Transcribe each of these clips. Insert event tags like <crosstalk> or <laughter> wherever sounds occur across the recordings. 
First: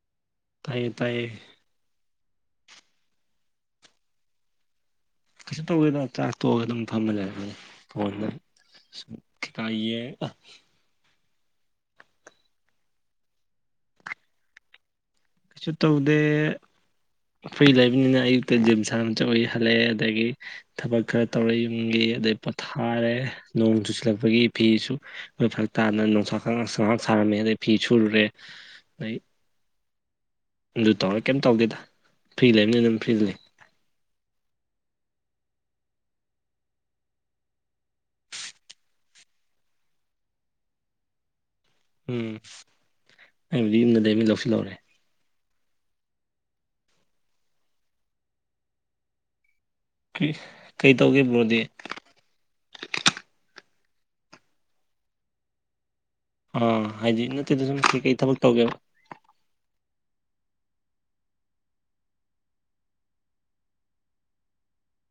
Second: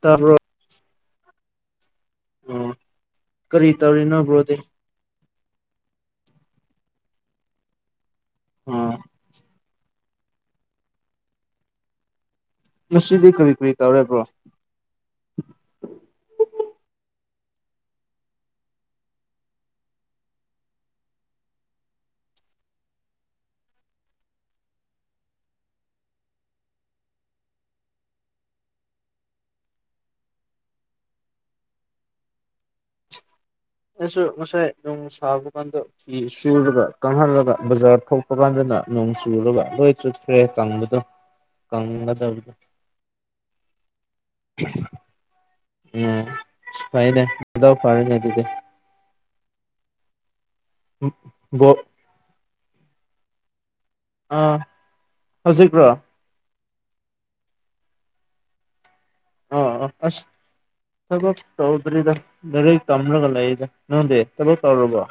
ꯇꯥ ꯇꯥꯏꯌꯦ ꯇꯥꯏꯌꯦ ꯑꯣ ꯀꯔꯤ ꯇꯧꯔꯤꯅꯣꯕ꯭ꯔꯣꯗꯤ ꯀꯩꯁꯨ ꯇꯧꯒꯦꯗ ꯆꯥꯛ ꯇꯣꯛꯑꯒ ꯑꯗꯨꯝ ꯐꯝꯃ ꯂꯩꯔꯅꯤ ꯐꯣꯟꯗ ꯎꯝ ꯁꯨꯝ ꯈꯤꯇ ꯌꯦꯡ ꯑ ꯉꯁꯤꯗꯤ ꯀꯔꯤ ꯀꯔꯤ ꯇꯧꯔꯕ꯭ꯔꯣ ꯀꯩꯁꯨ ꯇꯧꯗꯦ ꯑꯩꯈꯏ ꯂꯩꯕꯅꯤꯅ ꯑꯌꯨꯛꯇ ꯖꯤꯝ ꯁꯥꯟꯁꯨꯋ ꯍꯜꯂꯛꯑꯦ ꯑꯗꯒꯤ ꯊꯕꯛ ꯈꯔ ꯇꯧꯔꯦ ꯌꯨꯝꯒꯤ ꯑꯗꯩ ꯄꯣꯊꯥꯔꯦ ꯅꯣꯡ ꯆꯨꯁꯤꯜꯂꯛꯄꯒꯤ ꯐꯤꯁꯨ ꯃꯈꯣꯏ ꯐꯔꯛ ꯇꯥꯗꯅ ꯅꯨꯡꯁꯥ ꯈꯉ ꯁꯉꯥꯡ ꯁꯥꯔꯝꯃꯦ ꯑꯗꯩ ꯐꯤ ꯁꯨꯔꯦ ꯑꯗꯩ ꯗꯨ ꯇꯧꯔ ꯀꯩꯝ ꯇꯧꯗꯦꯗ ꯐ꯭ꯔꯤ ꯂꯩꯕꯅꯤ ꯑꯗꯨꯝ ꯐ꯭ꯔꯤ ꯂꯩ ꯑꯁꯨ ꯉꯁꯥꯏ ꯅꯝ ꯁꯕ ꯀꯥꯟꯗ ꯐ ꯁꯨꯔꯒ ꯀꯪꯍꯜꯂꯒ ꯕꯖꯥꯔ ꯊꯣꯛꯄ ꯀꯥꯟꯗꯅ ꯅꯣꯡ ꯆꯨꯔꯒ ꯂꯣꯏ ꯆꯠꯈ꯭ꯔꯦ ꯇꯪꯕꯗꯣ ꯎꯝ ꯀꯒꯗꯧꯒ ꯑꯩꯕꯨꯗꯤ ꯌꯨꯝꯗ ꯂꯩꯕꯅꯤꯅ ꯂꯧꯁꯤꯜꯍꯧꯔꯦ ꯎꯝ ꯐꯥꯏꯑꯦꯗ ꯑꯗꯣ ꯐꯥꯔꯅꯦ ꯑꯗꯨꯗꯤ ꯀꯩꯇꯧꯒꯦꯕ꯭ꯔꯣꯗꯤ ꯕꯣ ꯑꯥ ꯍꯧꯖꯤꯛꯔꯣ ꯑꯥ ꯍꯥꯏꯗꯤ ꯅꯠꯇꯦꯗ ꯁꯨꯝ ꯀꯩ ꯀꯩ ꯊꯕꯛ ꯇꯧꯒꯦꯕ ꯑꯣ ꯑꯁ ꯊꯕꯛ ꯇꯧꯗ꯭ꯔꯤꯗ ꯂꯔꯤꯡ ꯇꯝꯂꯒ ꯂꯩꯔꯤꯗ ꯅꯪꯗꯦ ꯊꯕꯛ ꯇꯧꯔꯕꯣ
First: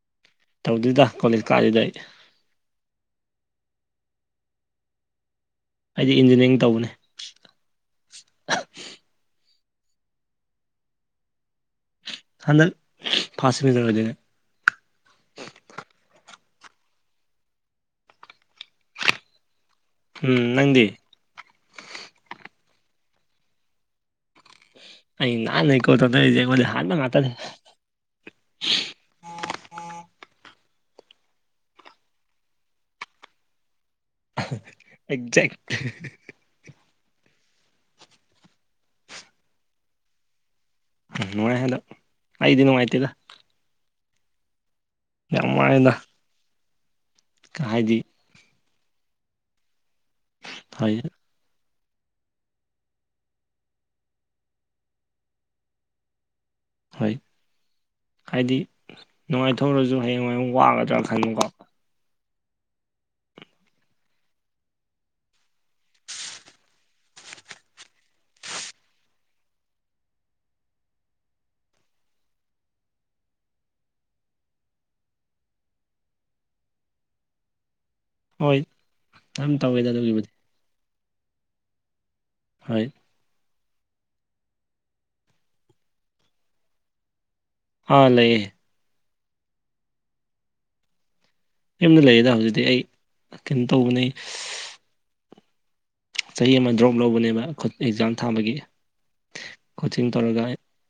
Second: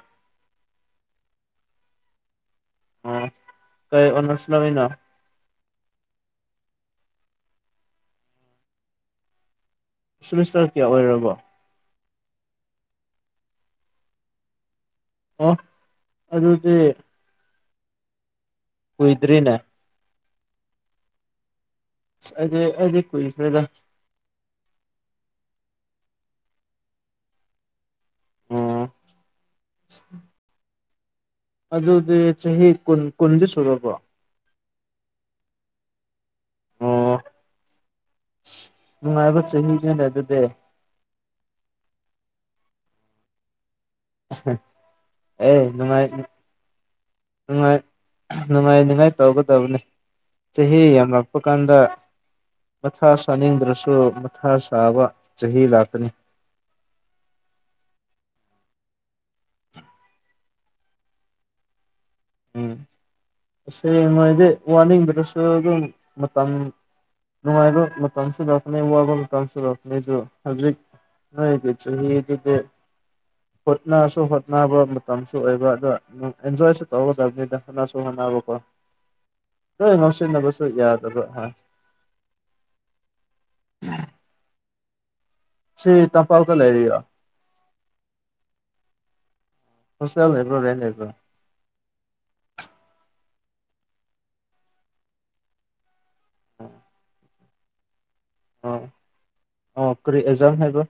ꯇꯧꯗꯨꯗ ꯀꯣꯂꯦꯖ ꯀꯥꯏꯗ ꯑꯩ ꯑ ꯀꯩ ꯑꯣꯅꯔꯁ ꯅꯃꯤꯅ ꯍꯥꯏꯗꯤ ꯏꯟꯖꯤꯅꯤꯌꯥꯔꯤꯡ ꯇꯧꯕꯅꯦ ꯁꯦꯃꯤꯁꯇꯔ ꯀꯌꯥ ꯑꯣꯏꯔꯕꯣ ꯍꯥꯟꯅ ꯐꯁꯤ ꯃꯤꯗꯅꯦ ꯑꯣ ꯑꯗꯨꯗꯤ ꯀꯨꯏꯗ꯭ꯔꯤꯅ ꯎꯝ ꯅꯪꯗꯤ ꯑꯩꯗꯤ ꯑꯩꯗꯤ ꯀꯨꯏꯗꯦꯗ ꯑꯩ ꯅꯥꯍꯟꯅ ꯏꯀꯣ ꯇꯧꯗ ꯑꯩꯉꯣꯡꯗꯩ ꯍꯥꯟꯕꯉꯥꯛꯇꯅꯦ <inaudible> ꯑꯗꯨꯗꯤ ꯆꯍꯤ ꯀꯨꯟ ꯀꯨꯟꯗꯤ ꯁꯨꯔꯕ꯭ꯔꯣ ꯑꯦꯛꯖꯦꯛ ꯑꯣ ꯅꯨꯡꯉꯥꯏꯕ ꯆꯍꯤꯅꯤꯅꯦ ꯑꯗꯨꯗꯤ ꯅꯨꯡꯉꯥꯏ ꯍꯟꯗꯛ ꯑꯩꯗꯤ ꯅꯨꯡꯉꯥꯏꯇꯦꯗ ꯌꯥꯝ ꯑꯦ ꯋꯥꯏꯗ ꯅꯨꯡꯉꯥꯏ ꯅꯨꯡꯉꯥꯏ ꯍꯥꯏꯗꯤ ꯅꯨꯡꯉꯥꯏ ꯉꯥꯏ ꯇꯧꯒꯗꯕꯅꯤ ꯆꯍꯤ ꯍꯣꯏ ꯌꯥꯝꯂꯛ ꯍꯥꯞꯄ ꯀꯥꯟꯗ ꯃꯊꯥ ꯁꯥꯅꯤꯡꯗ꯭ꯔꯁꯨ ꯃꯊꯥ ꯁꯥꯕ ꯆꯍꯤ ꯂꯥꯛꯀꯅꯤ ꯍꯣꯏ ꯍꯥꯏꯗꯤ ꯅꯨꯡꯉꯥꯏꯊꯣꯛꯔꯖꯨ ꯍꯌꯦꯡ ꯋꯥꯏ ꯃꯨꯛ ꯥꯋꯥꯒꯗ꯭ꯔ ꯈꯟꯕꯀꯣ ꯎꯝ ꯍꯌꯦꯡꯋꯥꯏꯗꯤ ꯋꯥꯅꯤꯡꯕꯔꯁꯨ ꯑꯗꯨꯝ ꯃꯇꯝ ꯅꯨꯡꯉꯥꯏꯕ ꯃꯇꯝꯁꯨ ꯂꯛꯅꯤ ꯋꯥꯕ ꯃꯇꯝꯁꯨ ꯂꯥꯛꯀꯅꯤ ꯑꯗꯣ ꯍꯧꯖꯤꯛ ꯅꯣꯏꯒꯤ ꯆꯍꯤꯖꯤꯗꯤ ꯍꯣꯠꯅꯁꯨ ꯍꯣꯠꯅꯕ ꯃꯇꯝꯁꯨ ꯑꯣꯏꯕ ꯑꯗ ꯑꯦꯟꯖꯣꯏꯁꯨ ꯇꯧꯒꯗꯕꯅꯤꯗ ꯍꯣꯠꯅꯁꯨ ꯍꯣꯠꯅꯕꯀꯣ ꯍꯣꯏ ꯑꯗꯨꯝ ꯇꯧꯋꯦꯗ ꯂꯣꯏ ꯑꯗꯨꯒꯤꯕꯨꯗꯤ ꯉꯥꯎꯁꯤꯟꯅꯕꯁꯨ ꯌꯥꯗꯕ ꯍꯣꯏ ꯁꯤ ꯇꯝꯄꯥꯛꯇꯥ ꯂꯩꯔꯤꯔꯣ ꯍꯥꯥ ꯂꯩꯌꯦ ꯍꯣꯁꯇꯦꯜ ꯂꯩꯕ꯭ꯔꯣ ꯔꯦꯟ ꯂꯩꯕ꯭ꯔꯣ ꯌꯨꯝꯗ ꯂꯩꯌꯦꯗ ꯍꯧꯖꯤꯛꯇꯤ ꯑꯩ ꯀꯩꯅꯣ ꯇꯧꯕꯅꯦ ꯆꯍꯤ ꯑꯃ ꯗ꯭ꯔꯣꯞ ꯂꯧꯕꯅꯦꯕ ꯑꯦꯛꯖꯥꯝ ꯊꯥꯕꯒꯤ ꯑꯣ ꯑꯣ ꯀꯣꯆꯤꯡ ꯀꯔꯤ ꯇꯧꯔꯒ ꯑꯦꯛꯖꯥꯝ ꯍꯥꯏꯕ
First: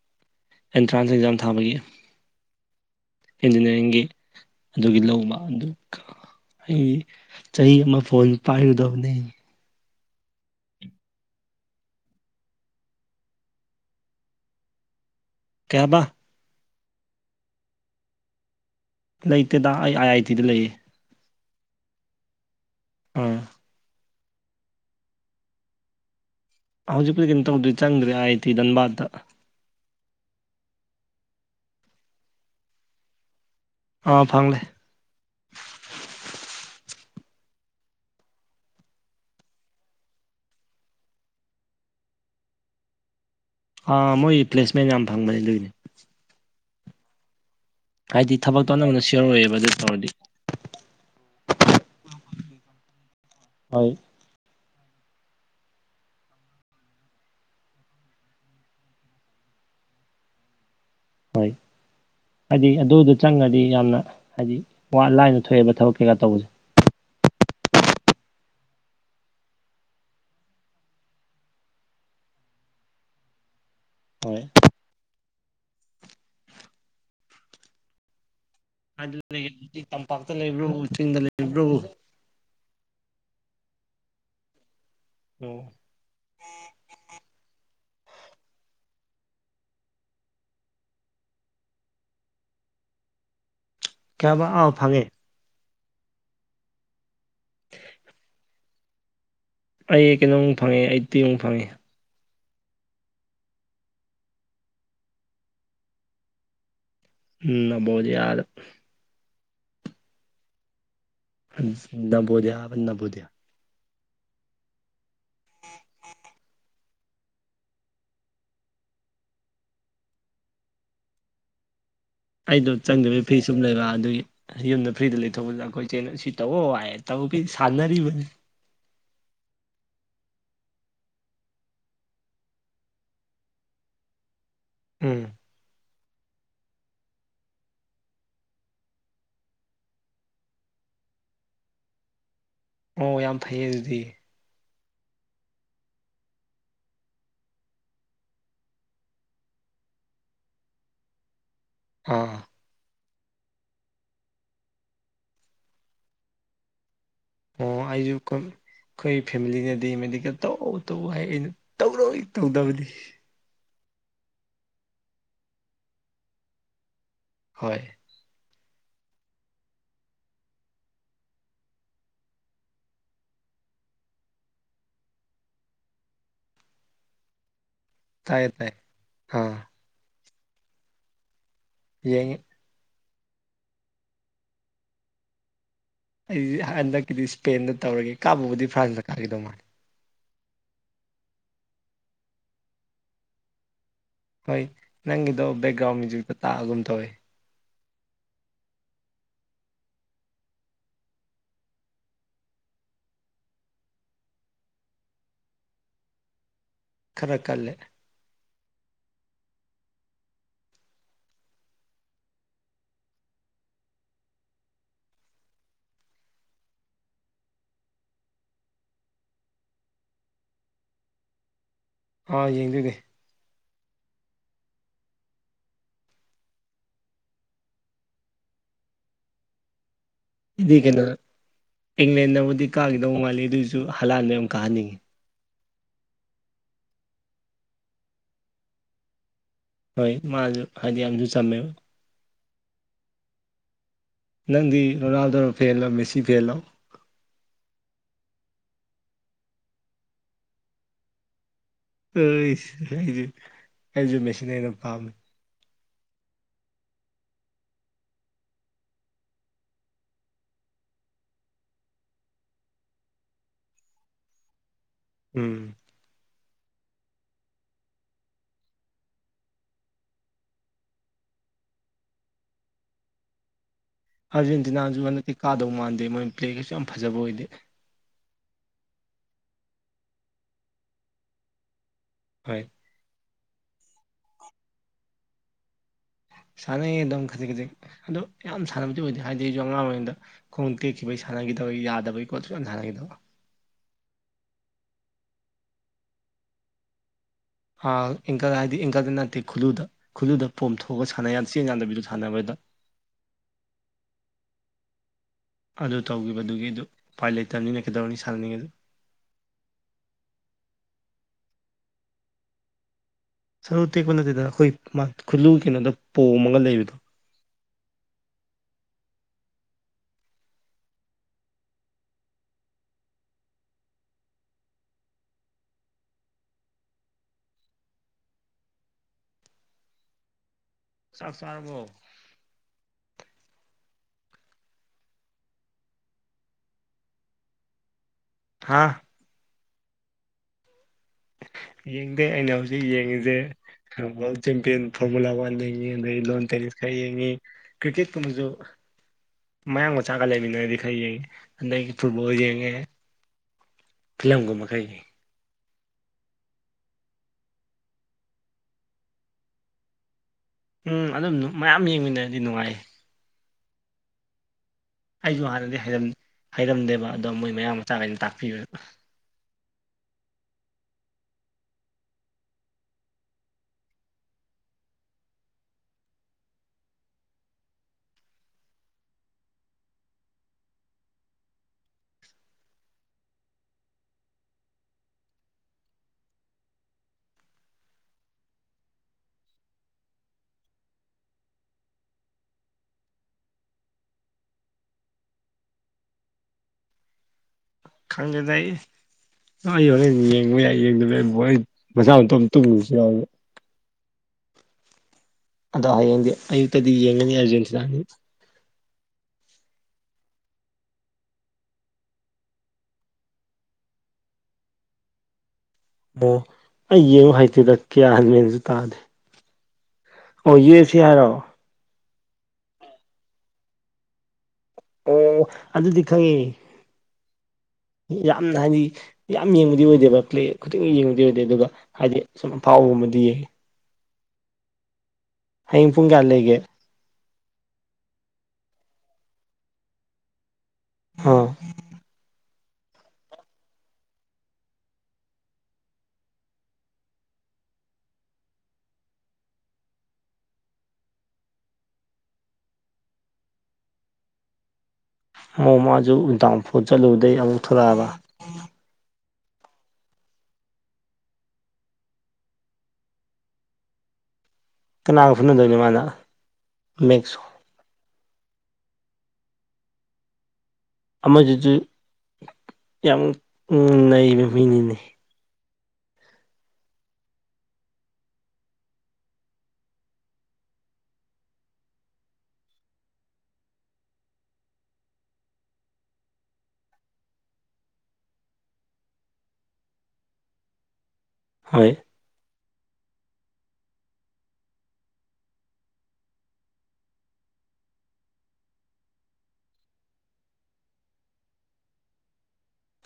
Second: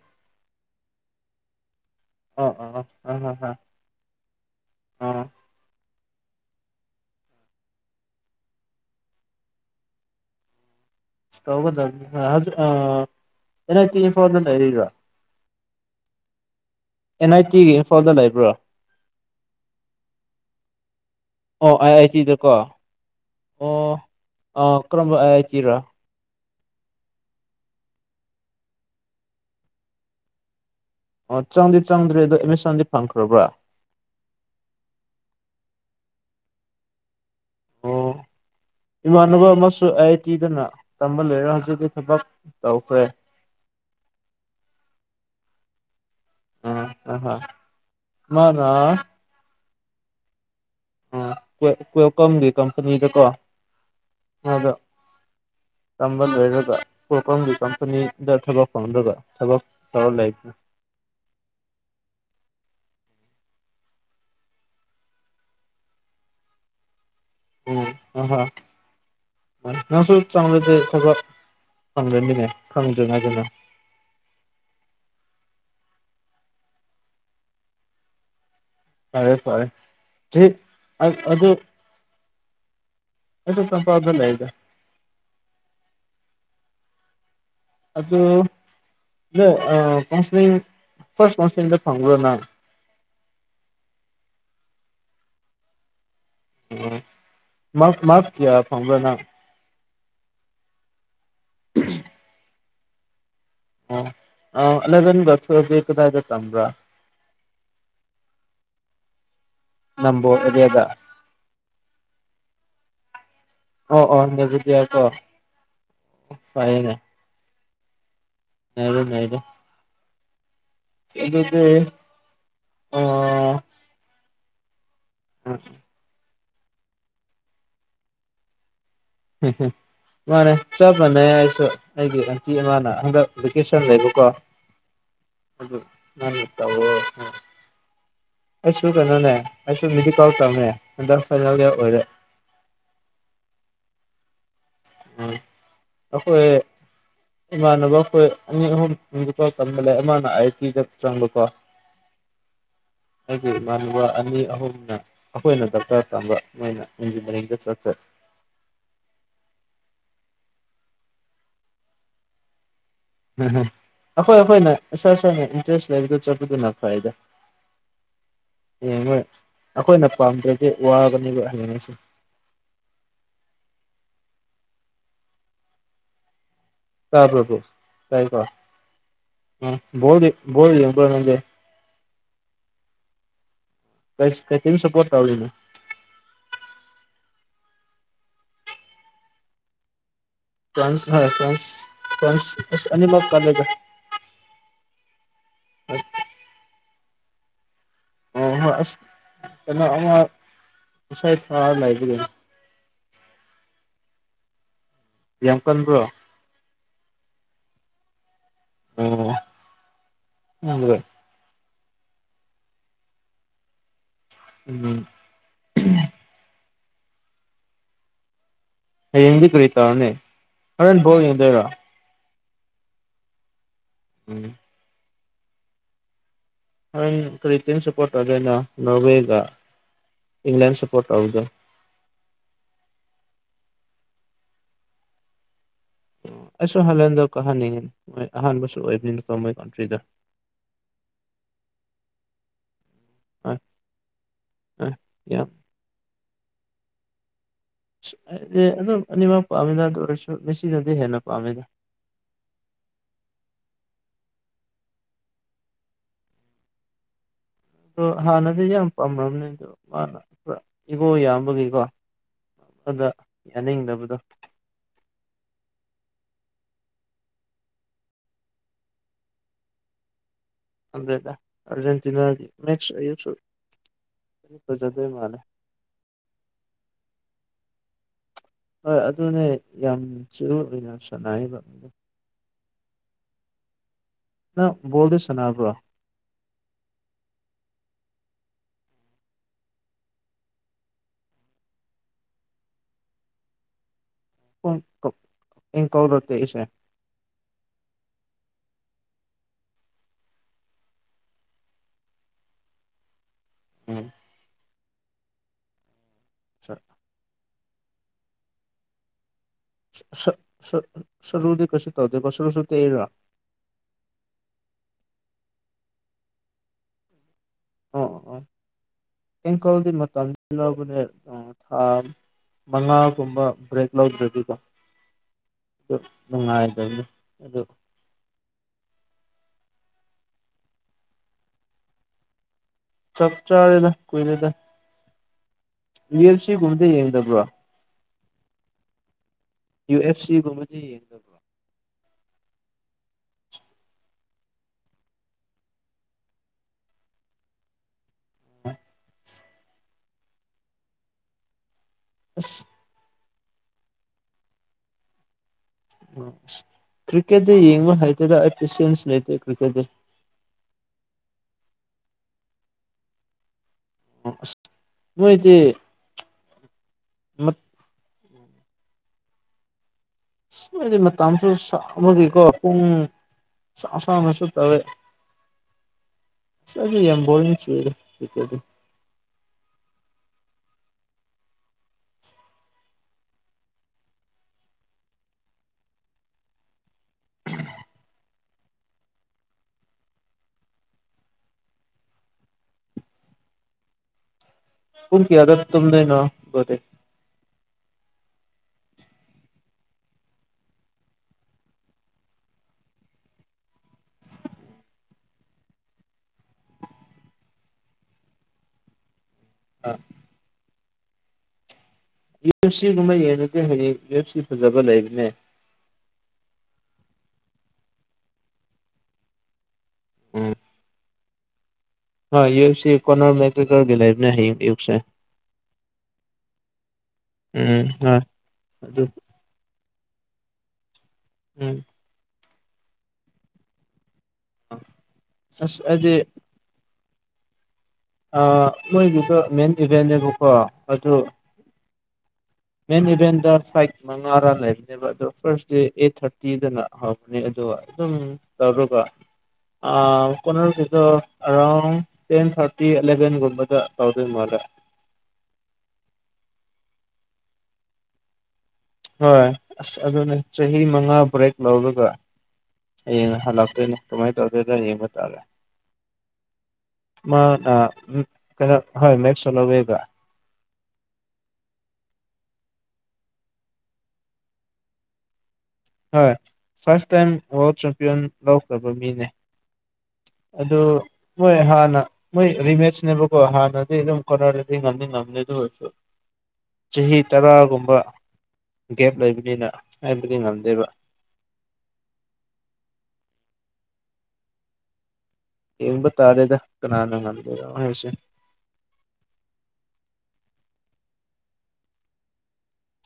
ꯑꯦꯟꯇ꯭ꯔꯥꯟꯁ ꯑꯦꯛꯖꯥꯝ ꯊꯥꯕꯒꯤ ꯑꯣ ꯑꯣ ꯑ ꯏꯟꯖꯤꯅꯤꯌꯥꯔꯤꯡꯒꯤ ꯑꯗꯨꯒꯤ ꯑ ꯂꯧꯕ ꯑꯗꯨꯒ ꯑꯩ ꯆꯍꯤ ꯑꯃ ꯐꯣꯏ ꯄꯥꯏꯔꯨꯗꯕꯅꯤ ꯇꯧꯒꯗꯝ ꯑ ꯅꯪ ꯇꯤꯂꯤꯐꯣꯟꯗ ꯂꯩꯔꯤꯔꯣ ꯀꯩꯍꯥꯕ ꯑꯦꯟ ꯑꯥꯏ ꯇꯤꯒꯤ ꯏꯝꯐꯥꯜꯗ ꯂꯩꯕ꯭ꯔꯣ ꯂꯩꯇꯦꯗ ꯑꯩ ꯑꯥꯏ ꯑꯥꯏ ꯇꯤꯗ ꯂꯩꯌꯦ ꯑꯣ ꯑꯥꯏ ꯑꯥꯏ ꯇꯤꯗꯀꯣ ꯑꯥ ꯑꯣ ꯑ ꯀꯔꯝꯕ ꯑꯥꯏ ꯑꯥꯏ ꯇꯤꯔꯣ ꯍꯧꯖꯤꯛꯄꯨꯗꯤ ꯀꯩꯅꯣ ꯇꯧꯗ꯭ꯔꯤ ꯆꯪꯗ꯭ꯔꯦ ꯑꯥꯏ ꯑꯥꯏ ꯇꯤ ꯗꯟꯕꯥꯠꯇ ꯑꯣ ꯆꯪꯗꯤ ꯆꯪꯗ꯭ꯔꯤ ꯑꯗꯣ ꯑꯦꯃꯤꯁꯟꯗꯤ ꯐꯪꯈ꯭ꯔꯕ꯭ꯔꯥ ꯑꯥ ꯐꯪꯪꯂꯦ ꯑꯣ ꯏꯃꯥꯟꯅꯕ ꯑꯃꯁꯨ ꯑꯥꯏ ꯑꯥꯏ ꯇꯤꯗꯅ ꯇꯝꯕ ꯂꯣꯏꯔꯒ ꯍꯧꯖꯤꯛꯇꯤ ꯊꯕꯛ ꯇꯧꯈ꯭ꯔꯦ ꯑꯥ ꯃꯣꯏ ꯄ꯭ꯂꯦꯁꯃꯦꯟ ꯌꯥꯝ ꯐꯪꯕꯅꯤ ꯑꯗꯨꯒꯤꯗꯤ ꯑꯥ ꯍꯣ ꯍꯣꯏ ꯍꯥꯏꯗꯤ ꯊꯕꯛꯛꯇꯣ ꯅꯪꯅ ꯁꯤꯌꯣꯔꯑꯣꯏꯕ ꯑꯗꯨ ꯇꯧꯔꯗꯤ ꯑꯥ ꯀꯋꯦꯜ ꯀ꯭ꯋꯦꯜꯀꯝꯒꯤ ꯀꯝꯄꯅꯤꯗꯀꯣ ꯍꯣꯏ ꯍꯗꯣ ꯇꯝꯕ ꯂꯣꯏꯔꯒꯥ ꯀꯣꯜꯀꯝꯒꯤ ꯀꯝꯄꯅꯤꯗꯥ ꯊꯕꯛ ꯐꯪꯗꯔꯥꯒ ꯊꯕꯛ ꯑꯧ ꯂꯩ ꯍꯣꯏ ꯍꯥꯏꯗꯤ ꯑꯗꯨꯗꯣ ꯆꯪꯉꯗꯤ ꯌꯥꯝꯅ ꯍꯥꯏꯗꯤ ꯋꯥ ꯂꯥꯏꯅ ꯊꯣꯛꯑꯦꯕ ꯊꯕꯛ ꯀꯩꯀꯥ ꯇꯧꯕꯁꯦ ꯎꯝ ꯍ ꯍꯣ ꯅꯪꯁꯨ ꯆꯥꯡꯂꯗꯤ ꯊꯕꯛ ꯐꯪꯗꯣꯏꯅꯤꯍꯦ ꯐꯪꯗ꯭ꯔꯤꯉꯩꯗꯅ ꯍꯣꯏ ꯀꯥꯏꯗ ꯐꯔꯦ ꯐꯔꯦ ꯂꯩꯒꯦ ꯇꯝꯄꯥꯛꯇ ꯁꯤ ꯂꯩꯕ꯭ꯔꯣ ꯆꯤꯡꯗ ꯑꯗꯨ ꯂꯩꯕ꯭ꯔꯣ ꯑꯩꯁꯨ ꯇꯞꯄꯗꯥ ꯂꯩꯗꯥ ꯑꯣ ꯑꯗꯨ ꯅꯪ ꯑꯥꯥ ꯀꯥꯎꯟꯁꯤꯂꯤꯡ ꯐꯥꯔꯁ ꯀꯥꯎꯟꯁꯤꯂꯤꯡꯗꯥ ꯐꯪꯕ꯭ꯔꯣ ꯅꯪ ꯀꯌꯥꯕ ꯑꯥꯎ ꯐꯪꯉꯦ ꯑꯣ ꯃꯥ ꯃꯥ꯭ꯔꯛ ꯀꯌꯥ ꯐꯪꯕ꯭ꯔ ꯅꯪ ꯑꯩ ꯀꯩꯅꯣꯃꯨꯛ ꯐꯪꯉꯦ ꯑꯩꯠꯇꯤ ꯃꯨꯛ ꯐꯪꯉꯦ ꯑꯣ ꯑꯥ ꯑꯂꯦꯕꯦꯟꯒꯥ ꯇꯨꯋꯦꯜꯞꯀꯥꯗꯤ ꯀꯗꯥꯏꯗꯥ ꯥꯇ꯭ꯝꯕꯔꯥ ꯎꯝ ꯅꯕꯣꯗꯤꯌꯥꯗꯥ ꯅꯝꯕꯣ ꯑꯦꯔꯤꯌꯥꯗꯥ ꯅꯝꯕꯣꯗꯌꯥ ꯍꯥꯏꯕ ꯅꯕꯣꯗꯌꯥ ꯑꯣ ꯑꯣ ꯅꯕꯣꯗꯤꯌꯥꯀꯣ ꯐꯥꯔꯦꯅꯦ <unintelligible> ꯑꯗꯨꯗꯤ ꯑꯩꯗꯣ ꯆꯪꯗꯕꯩ ꯐ꯭ꯔꯤ ꯑꯣ ꯁꯨꯝ ꯂꯩꯕ ꯑꯗꯨꯒꯤ ꯌꯨꯝꯗꯥ ꯐ꯭ꯔꯤꯗꯥ ꯂꯩꯊꯣꯛꯄꯗꯥ ꯑꯩꯈꯣꯏ ꯆꯦꯅ ꯁꯤ ꯇꯧꯋꯣ ꯍꯥꯏꯌꯦ ꯇꯧꯕꯤ ꯁꯥꯟꯅꯔꯤꯕꯅꯤ <unintelligible> ꯃꯥꯅꯦ ꯆꯞ ꯃꯥꯟꯅꯩ ꯑꯩꯁꯨ ꯑꯩꯒꯤ ꯑꯟꯇꯤ ꯑꯃꯅ ꯍꯟꯗꯛ ꯚꯦꯀꯦꯁꯟ ꯂꯩꯕꯀꯣ ꯎꯝ ꯑꯗꯨ ꯃꯥꯅ ꯇꯧꯋꯣ ꯍꯥꯏ ꯑꯩꯁꯨ ꯀꯩꯅꯣꯅꯦ ꯑꯩꯁꯨ ꯃꯦꯗꯤꯀꯜ ꯇꯝꯃꯦ ꯍꯟꯗꯛ ꯐꯥꯏꯅꯦꯜ ꯌꯥꯔ ꯑꯣꯏꯔꯦ ꯑꯣ ꯌꯥꯝ ꯐꯩꯌꯦ ꯑꯗꯨꯗꯤ ꯎꯝ ꯑꯩꯈꯣꯏ ꯏꯃꯥꯟꯅꯕ ꯑꯩꯈꯣꯏ ꯑꯅꯤ ꯑꯍꯨꯝ ꯃꯦꯗꯤꯀꯜ ꯇꯝꯕꯅꯦ ꯑꯃꯅ ꯑꯥꯏ ꯇꯤꯗꯥ ꯆꯪꯕꯀꯣ ꯑꯥ ꯑꯩꯒꯤ ꯏꯃꯥꯅꯕ ꯑꯅꯤ ꯑꯍꯨꯝꯅ ꯑꯩꯈꯣꯏꯅ ꯗꯣꯛꯇꯔ ꯇꯝꯕ ꯃꯣꯏꯅ ꯏꯟꯖꯤꯅꯤꯌꯥꯔꯤꯡꯗꯥ ꯑꯣ ꯆꯠꯈ꯭ꯔꯦ ꯑꯩꯁꯨ ꯑꯩꯈꯣꯏ ꯐꯦꯃꯤꯂꯤꯅꯗꯤ ꯃꯦꯗꯤꯀꯦꯜ ꯇꯧꯎ ꯇꯧꯎ ꯍꯥꯏ ꯑꯩꯅ ꯇꯧꯔꯣꯏ ꯇꯧꯗꯥꯕꯅꯤ ꯎꯝꯍꯝ ꯑꯩꯈꯣꯏ ꯑꯩꯈꯣꯏꯅ ꯏꯁꯥ ꯁꯥꯅ ꯏꯟꯇꯔꯦꯁ ꯂꯩꯕꯗꯣ ꯆꯠꯄꯗꯨꯅ ꯐꯩꯗꯥ ꯍꯣꯏ ꯑꯦ ꯍꯣꯏ ꯑꯩꯈꯣꯏꯅ ꯄꯥꯝꯗ꯭ꯔꯗꯤ ꯋꯥꯕꯅꯦꯕ ꯍꯥꯌꯦꯡꯁꯨꯝ ꯇꯕ꯭ꯔꯥ ꯑꯗꯨꯝ ꯇꯥꯏꯀꯣ ꯇꯥꯏꯌꯦ ꯇꯥꯏ ꯑꯥ ꯎꯝ ꯕꯣꯜꯗꯤ ꯕꯣꯜ ꯌꯦꯡꯕ꯭ꯔꯥ ꯅꯪꯗꯤ ꯌꯦꯡꯉꯤ ꯑꯩꯁ ꯀꯩ ꯇꯤꯝ ꯁꯥꯄꯣꯔꯠ ꯇꯧꯔꯤꯅꯣ ꯑꯩꯖꯨ ꯍꯟꯗꯛꯀꯤꯗꯤ ꯏꯁ꯭ꯄꯦꯟꯗꯥ ꯇꯧꯔꯒꯦ ꯀꯥꯕꯕꯨꯗꯤ ꯐ꯭ꯔꯥꯟꯁꯅ ꯀꯥꯒꯤꯗꯧ ꯃꯥꯜꯂꯤ ꯐꯔꯥꯟꯁ ꯍꯥꯏꯔ ꯐꯔꯥꯟꯁ ꯐꯔꯥꯟꯁ ꯑꯁ ꯑꯅꯤꯃꯛ ꯄꯥꯝꯃꯤꯗꯥ ꯍꯣꯏ ꯅꯪꯒꯤꯗꯣ ꯕꯦꯛꯒ꯭ꯔꯥꯎꯟ ꯃ꯭ꯌꯨꯖꯤꯛꯇꯣ ꯇꯥꯕꯒꯨꯝ ꯇꯧꯋꯦ ꯑꯣ ꯍꯣꯏ ꯑꯁ ꯀꯩꯅꯣ ꯑꯃ ꯉꯁꯥꯏ ꯁꯥ ꯂꯩꯕ ꯌꯥꯝ ꯀꯟꯕ꯭ꯔꯣ ꯈꯔ ꯀꯜꯂꯦ ꯑꯣ <unintelligible> ꯎꯝ ꯍꯌꯦꯡꯗꯤ ꯀꯔꯤ ꯇꯧꯔꯅꯦ ꯍꯔꯦꯟ ꯕꯣꯟ ꯌꯦꯡꯗꯣꯏꯔꯣ ꯑꯥ ꯌꯦꯡꯗꯣꯏꯅꯦ ꯎꯝ ꯍꯣꯔꯦꯟ ꯀꯔꯤ ꯇꯤꯝ ꯁꯥꯄꯣꯔꯠ ꯇꯧꯗꯩꯅꯣ ꯅꯣꯔꯋꯦꯒꯥ ꯏꯗꯤ ꯀꯩꯅꯣꯗꯥ ꯏꯪꯂꯦꯟꯅꯕꯨꯗꯤ ꯀꯥꯒꯤꯗꯧ ꯃꯥꯜꯂꯤ ꯑꯗꯨꯑꯣꯏꯖꯨ ꯍꯂꯥꯟꯗꯣ ꯌꯥꯝ ꯀꯥꯍꯟꯅꯤꯡꯉꯤ ꯑꯩꯁꯨ ꯍꯥꯜꯂꯥꯟꯗꯣ ꯀꯥꯍꯟꯅꯤꯡꯉꯤ ꯃꯣꯏ ꯑꯍꯥꯟꯕꯁꯨ ꯑꯣꯏꯕꯅꯤꯅꯀꯣ ꯃꯣꯏ ꯀꯟꯇ꯭ꯔꯤꯗꯣ ꯃꯥꯖꯨ ꯍꯥꯏꯗꯤ ꯌꯥꯝꯖꯨ ꯆꯝꯃꯦꯕ <unintelligible> ꯅꯪꯗꯤ ꯍꯣꯏ ꯌꯥꯝ ꯔꯣꯅꯥꯜꯗꯣꯔꯣ ꯐꯦꯜꯂꯣ ꯃꯦꯁꯤ ꯐꯦꯜꯂꯣ ꯑꯗꯨꯝ ꯑꯅꯤꯃꯛ ꯄꯥꯝꯃꯤꯗꯥ ꯑꯗꯨ ꯑꯣꯏꯔꯁꯨ ꯃꯁꯤꯅꯥꯗꯤ ꯍꯦꯟꯅ ꯄꯥꯝꯃꯤꯗꯥ ꯑꯩꯁ ꯑꯩꯖꯨ ꯑꯩꯖꯨ ꯃꯦꯁꯤꯅ ꯍꯦꯟꯅ ꯄꯥꯝꯃꯤ ꯑꯣ ꯍꯥꯟꯅꯗꯤ ꯌꯥꯝ ꯄꯥꯝꯕꯅꯦ ꯑꯗꯣ ꯃꯥꯅ ꯄꯨꯔ ꯏꯒꯣ ꯌꯥꯝꯕꯒꯤꯀꯣ ꯑꯗꯨꯗ ꯌꯥꯅꯤꯡꯗꯕꯗꯣ ꯎꯝ <unintelligible> ꯗꯦꯗ ꯑꯔꯖꯦꯟꯇꯤꯅꯥ ꯃꯦꯠꯁ <unintelligible> ꯑꯥꯔꯖꯦꯟꯇꯤꯅꯥꯁꯨ ꯐꯖꯗꯣꯏ ꯍꯟꯗꯛꯇꯤ ꯃꯥꯜꯂꯦ ꯀꯥꯗꯧ ꯃꯥꯟꯗꯦ ꯃꯣꯏ ꯄ꯭ꯂꯦꯒꯩꯁꯨ ꯌꯥꯝ ꯐꯖꯕ ꯑꯣꯏꯗꯦ ꯍꯣꯏ ꯑꯗꯨꯅꯦ ꯌꯥꯝ ꯆꯨꯔꯨ ꯑꯣꯏꯅ ꯁꯥꯟꯅꯩꯕ ꯍꯣꯏ ꯅꯪ ꯕꯣꯜꯗꯨ ꯁꯅꯥꯕ꯭ꯔꯣ ꯁꯥꯟꯅꯩꯌꯦ ꯑꯗꯨꯝ ꯈꯖꯤꯛ ꯈꯖꯤꯛ ꯑꯗꯣ ꯌꯥꯝ ꯁꯥꯟꯅꯕꯗꯤ ꯑꯣꯏꯗꯦ ꯍꯥꯏꯗꯤ ꯑꯩꯁꯨ ꯑꯉꯥꯡ ꯑꯣꯏꯔꯤꯉꯩꯗ ꯈꯣꯡ ꯇꯦꯛꯈꯤꯕꯒꯤ ꯁꯥꯟꯅꯈꯤꯗꯕꯒꯤ ꯌꯥꯗꯕꯩꯀꯣ ꯑꯗꯨ ꯁꯨꯁꯥꯟ ꯁꯥꯟꯅꯈꯤꯗꯕ ꯈꯣꯡ ꯑꯦꯡꯀꯜꯔꯣ ꯇꯦꯛꯏꯁꯦ ꯑꯥ ꯑꯦꯡꯀꯜ ꯍꯥꯏꯗꯤ ꯑꯦꯡꯀꯜꯗ ꯅꯠꯇꯦ ꯈꯨꯜꯂꯨꯗ ꯈꯨꯜꯂꯨꯗ ꯄꯣꯝꯣꯛꯑꯒ ꯁꯥꯟꯅ ꯌꯥ ꯆꯦꯡ ꯌꯥꯟꯗꯕꯤꯗꯨ ꯁꯥꯟꯅꯕꯗ <unintelligible> ꯑꯗꯨ ꯇꯧꯈꯤꯕꯗꯨꯒꯤ ꯁ ꯑꯗꯨ ꯎꯄꯥꯏ ꯂꯩꯇꯕꯅꯤꯅ ꯀꯩꯗꯧꯔꯅꯤ ꯁꯥꯟꯅꯅꯤꯡꯉꯁꯨ <unintelligible> ꯁꯔꯨꯗꯤ ꯀꯩꯁꯨ ꯇꯧꯗꯦꯀꯣ ꯁꯔꯨ ꯁꯨ ꯇꯦꯛꯏꯔꯥ ꯁꯔꯨ ꯇꯦꯛꯄ ꯅꯠꯇꯦꯗ ꯑꯩꯈꯣꯏ ꯈꯨꯜꯂꯨ ꯀꯩꯅꯣꯗ ꯄꯣꯝꯃꯒ ꯂꯩꯕꯗꯣ ꯑꯣ ꯑꯣ ꯑꯣ ꯑꯦꯡꯀꯜꯗꯤ ꯃꯇꯝ <unintelligible> ꯕꯅꯦ ꯑ ꯊꯥ ꯃꯉꯥꯒꯨꯝꯕ ꯕ꯭ꯔꯦꯛ ꯂꯧꯗꯔꯗꯤꯀꯣ ꯑꯗꯨ ꯅꯨꯡꯉꯥꯏꯗꯕꯅꯦ ꯑꯗꯨ ꯆꯥꯛ ꯆꯥꯔꯕꯣ ꯆꯥꯛ ꯆꯥꯔꯦꯗ ꯀꯨꯏꯔꯦꯗ ꯌꯨ ꯑꯦꯜ ꯁꯤꯒꯨꯝꯕꯗꯤ ꯌꯦꯡꯗꯕ꯭ꯔꯣ ꯍꯥꯥ ꯌꯨ ꯑꯦꯐ ꯁꯤꯒꯨꯝꯕꯗꯤ ꯌꯦꯡꯗꯕ ꯌꯦꯡꯗꯦ ꯑꯩꯅ ꯍꯧꯖꯤꯛ ꯌꯦꯡꯉꯤꯁꯦ ꯋ꯭ꯔꯜꯗ ꯆꯦꯝꯄꯤꯟ ꯐꯣꯔꯃꯨꯂꯥ ꯋꯥꯟ ꯌꯦꯡꯉꯤ ꯑꯗꯩ ꯂꯣꯟ ꯇꯦꯅꯤꯁ ꯈꯔ ꯌꯦꯡꯉꯤ ꯀ꯭ꯔꯤꯛꯀꯦꯠꯀꯨꯝꯕꯁꯨ ꯃꯌꯥꯡ ꯃꯆꯥꯒ ꯂꯩꯃꯤꯟꯅꯔꯗꯤ ꯈ ꯌꯦꯡꯉꯤ ꯑꯗꯒꯤ ꯐꯨꯠꯕꯣꯜ ꯑꯁ ꯌꯦꯡꯉꯦ ꯐꯤꯂꯝꯒꯨꯝꯕ ꯈꯔ ꯌꯦꯡꯉꯦ ꯑꯣ ꯀ꯭ꯔꯤꯀꯦꯠꯇꯤ ꯌꯦꯡꯕ ꯍꯥꯏꯇꯦꯗ ꯑꯩ ꯄꯦꯁꯤꯌꯦꯟꯁ ꯂꯩꯇꯦ ꯀ꯭ꯔꯤꯀꯦꯠꯇ ꯎꯝ ꯑꯗꯨꯝ ꯃꯌꯥꯝ ꯌꯦꯡꯃꯤꯟꯅꯔꯗꯤ ꯅꯨꯡꯉꯥꯏ ꯑꯣ ꯑꯁ ꯑꯩꯁꯨ ꯅꯣꯏꯗꯤ ꯍꯥꯟꯅꯗꯤ ꯍꯩꯔꯝ ꯍꯩꯔꯝꯗꯦꯕ ꯑꯗꯣ ꯃꯣꯏ ꯃꯌꯥꯡ ꯃꯆꯥꯈꯩꯅ ꯇꯥꯛꯄꯤꯕ ꯃꯣꯏꯗꯤ ꯃꯇꯝꯁꯨ ꯁꯥꯡꯕꯒꯤꯀꯣ ꯄꯨꯡ ꯁꯥ ꯁꯥꯡꯅꯁꯨ ꯇꯧꯋꯦ ꯑꯁ ꯑꯩꯗ ꯌꯥꯝ ꯕꯣꯔꯤꯡ ꯆꯨꯏꯗ ꯀ꯭ꯔꯦꯀꯦꯠꯗꯤ ꯄꯨꯡ ꯀꯌꯥꯗꯅ ꯇꯨꯝꯗꯨꯏꯅꯣ <unintelligible> ꯈꯪꯗꯦꯗ ꯏꯁ <unintelligible> ꯍꯣꯔꯦꯟ ꯌꯦꯡꯕ ꯌꯥꯏ ꯌꯦꯡꯗꯕ ꯌꯥꯏ <unintelligible> ꯃꯁꯥ ꯃꯇꯣꯝ ꯇꯨꯃꯒꯤꯕꯁꯨ ꯌꯥꯎꯋꯦ <inaudible> ꯑꯗꯣ ꯍꯌꯦꯡꯗꯤ ꯑꯌꯨꯛꯇꯗꯤ ꯌꯦꯡꯒꯅꯤ ꯑꯥꯔꯖꯦꯟꯇꯤꯅꯥꯒꯤ ꯑꯥ ꯌꯨ ꯑꯦꯐ ꯁꯤꯒꯨꯝꯕ ꯌꯦꯡꯉꯗꯤ ꯍꯌꯦꯡ ꯌꯨ ꯑꯦꯐ ꯁꯤ ꯐꯖꯕ ꯂꯩꯕꯅꯦ ꯑꯣ ꯑꯩ ꯌꯦꯡꯉꯨ ꯍꯩꯇꯦꯗ ꯀꯌꯥ ꯃꯦꯟꯁꯨ ꯇꯥꯗꯦ ꯑꯣ ꯌꯨ ꯑꯦꯐ ꯁꯤ ꯍꯥꯏꯔꯣ ꯍꯣꯏ ꯌꯨ ꯑꯦꯐ ꯁꯤ ꯀꯣꯟꯅꯔ ꯃꯦꯒ ꯒ꯭ꯔꯦꯒꯔꯒꯤ ꯂꯩꯕꯅꯦ ꯍꯌꯦꯡ ꯑꯌꯨꯛ꯫ ꯑꯣ ꯑꯗꯨꯗꯤ ꯈꯪꯉꯦ ꯎꯝ ꯍꯣꯏ ꯌꯥꯝꯅ ꯍꯥꯏꯗꯤ ꯑꯗꯨ ꯌꯥꯝ ꯌꯦꯡꯕꯗꯤ ꯑꯣꯏꯗꯦꯕ ꯄ꯭ꯂꯦ ꯈꯨꯗꯤꯡ ꯌꯦꯡꯕꯗꯤ ꯑꯣꯏꯗꯦ ꯑꯗꯨꯒ ꯎꯝ ꯍꯥꯏꯗꯤ ꯁꯨꯝ ꯑꯐꯥꯎꯕꯒꯨꯝꯗꯤ ꯌꯦꯡꯉꯦ <inaudible> ꯍꯌꯦꯡ ꯄꯨꯡ ꯑꯩꯗꯤ ꯀꯌꯥꯗ ꯂꯩꯒꯦ ꯑ ꯃꯣꯏꯗꯨꯗ ꯃꯦꯟ ꯏꯚꯦꯟꯅꯦꯕꯀꯣ ꯑꯗꯨ ꯑꯥ ꯃꯦꯟ ꯏꯚꯦꯟꯗ ꯐꯥꯏꯠ ꯃꯉꯥꯔ ꯂꯩ ꯕ ꯑꯗꯣ ꯐꯥꯔꯁꯗꯦ ꯑꯩꯠ ꯊꯥꯔꯇꯤꯗꯅ ꯍꯧꯕꯅꯦ ꯑꯗꯨꯒ ꯑꯗꯨꯝ ꯇꯧꯔꯒ ꯑ <unintelligible> ꯑꯔꯥꯎꯟ ꯇꯦꯟ ꯊꯥꯔꯇꯤ ꯑꯦꯂꯕꯦꯟ ꯒꯨꯝꯕꯗ ꯇꯧꯗꯨꯏ ꯃꯥꯜꯂꯦ ꯃꯥꯁꯨ ꯗꯥꯎꯟꯐꯣꯜ ꯆꯠꯂꯨꯕꯗꯩ ꯑꯃꯨꯛ ꯊꯣꯀꯂꯛ ꯑꯕ ꯍꯣꯏ ꯑꯁ ꯑꯗꯨꯅꯦ ꯆꯍꯤ ꯃꯉꯥ ꯕ꯭ꯔꯦꯛ ꯂꯧꯔꯒ ꯍꯌꯦꯡ ꯍꯜꯂꯛꯇꯣꯏꯅꯦ ꯀꯃꯥꯏ ꯇꯧꯗꯨꯏꯅꯣ ꯌꯦꯡꯕ ꯀꯅꯥꯒ ꯇꯜꯂꯦ ꯐꯨꯅꯗꯣꯏꯅꯣ ꯃꯥꯅ ꯃꯦꯛꯁ ꯃꯥꯅ ꯀꯩꯅꯣ ꯍꯣꯏ <unintelligible> ꯑꯃꯖꯤꯖꯨ ꯌꯥꯝ ꯅꯩꯕ ꯃꯤꯅꯤꯅꯦ ꯍꯣꯏ ꯐꯥꯔꯁ ꯇꯥꯏꯝ ꯋꯥꯔꯜ ꯆꯦꯝꯄꯤꯌꯟ ꯂꯧꯈ꯭ꯔꯕ ꯃꯤꯅꯦ ꯑꯗꯨ ꯃꯣꯏ ꯍꯥꯟꯅ ꯃꯣꯏ ꯔꯤꯃꯦꯠꯁꯅꯦꯕꯀꯣ ꯍꯥꯟꯅꯗꯤ ꯑꯗꯨꯝ ꯀꯣꯅꯔꯗꯤ ꯉꯝꯗꯤ ꯑꯃꯁꯨꯡ ꯉꯝꯅꯤ ꯑꯗꯨ ꯑꯣꯏꯔꯁꯨ ꯆꯍꯤ ꯇꯔꯥꯒꯨꯝꯕ ꯒꯦꯞ ꯂꯩꯕꯅꯤꯅ ꯍꯥꯏꯕꯗꯤ ꯉꯝꯗꯦꯕ ꯍꯣꯏ ꯌꯦꯡꯕ ꯇꯥꯔꯦꯗ ꯀꯅꯥꯅ ꯉꯝꯒꯦꯔꯣ ꯍꯥꯏꯁꯦ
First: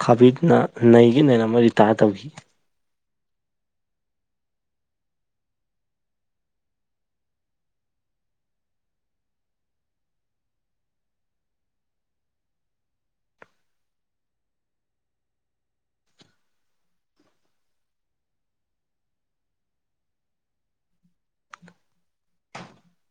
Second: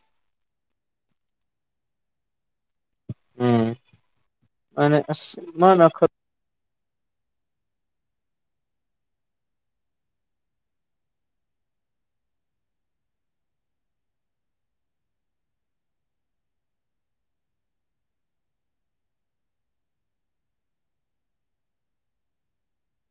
ꯈꯕꯤꯠꯅ ꯅꯩꯒꯩ ꯅꯩꯔꯝꯃ ꯔꯤꯇꯥꯌꯔ ꯇꯧꯈꯤ ꯎꯝ ꯑꯅꯦ ꯑꯁ ꯃꯥꯅ ꯈꯔ <inaudible>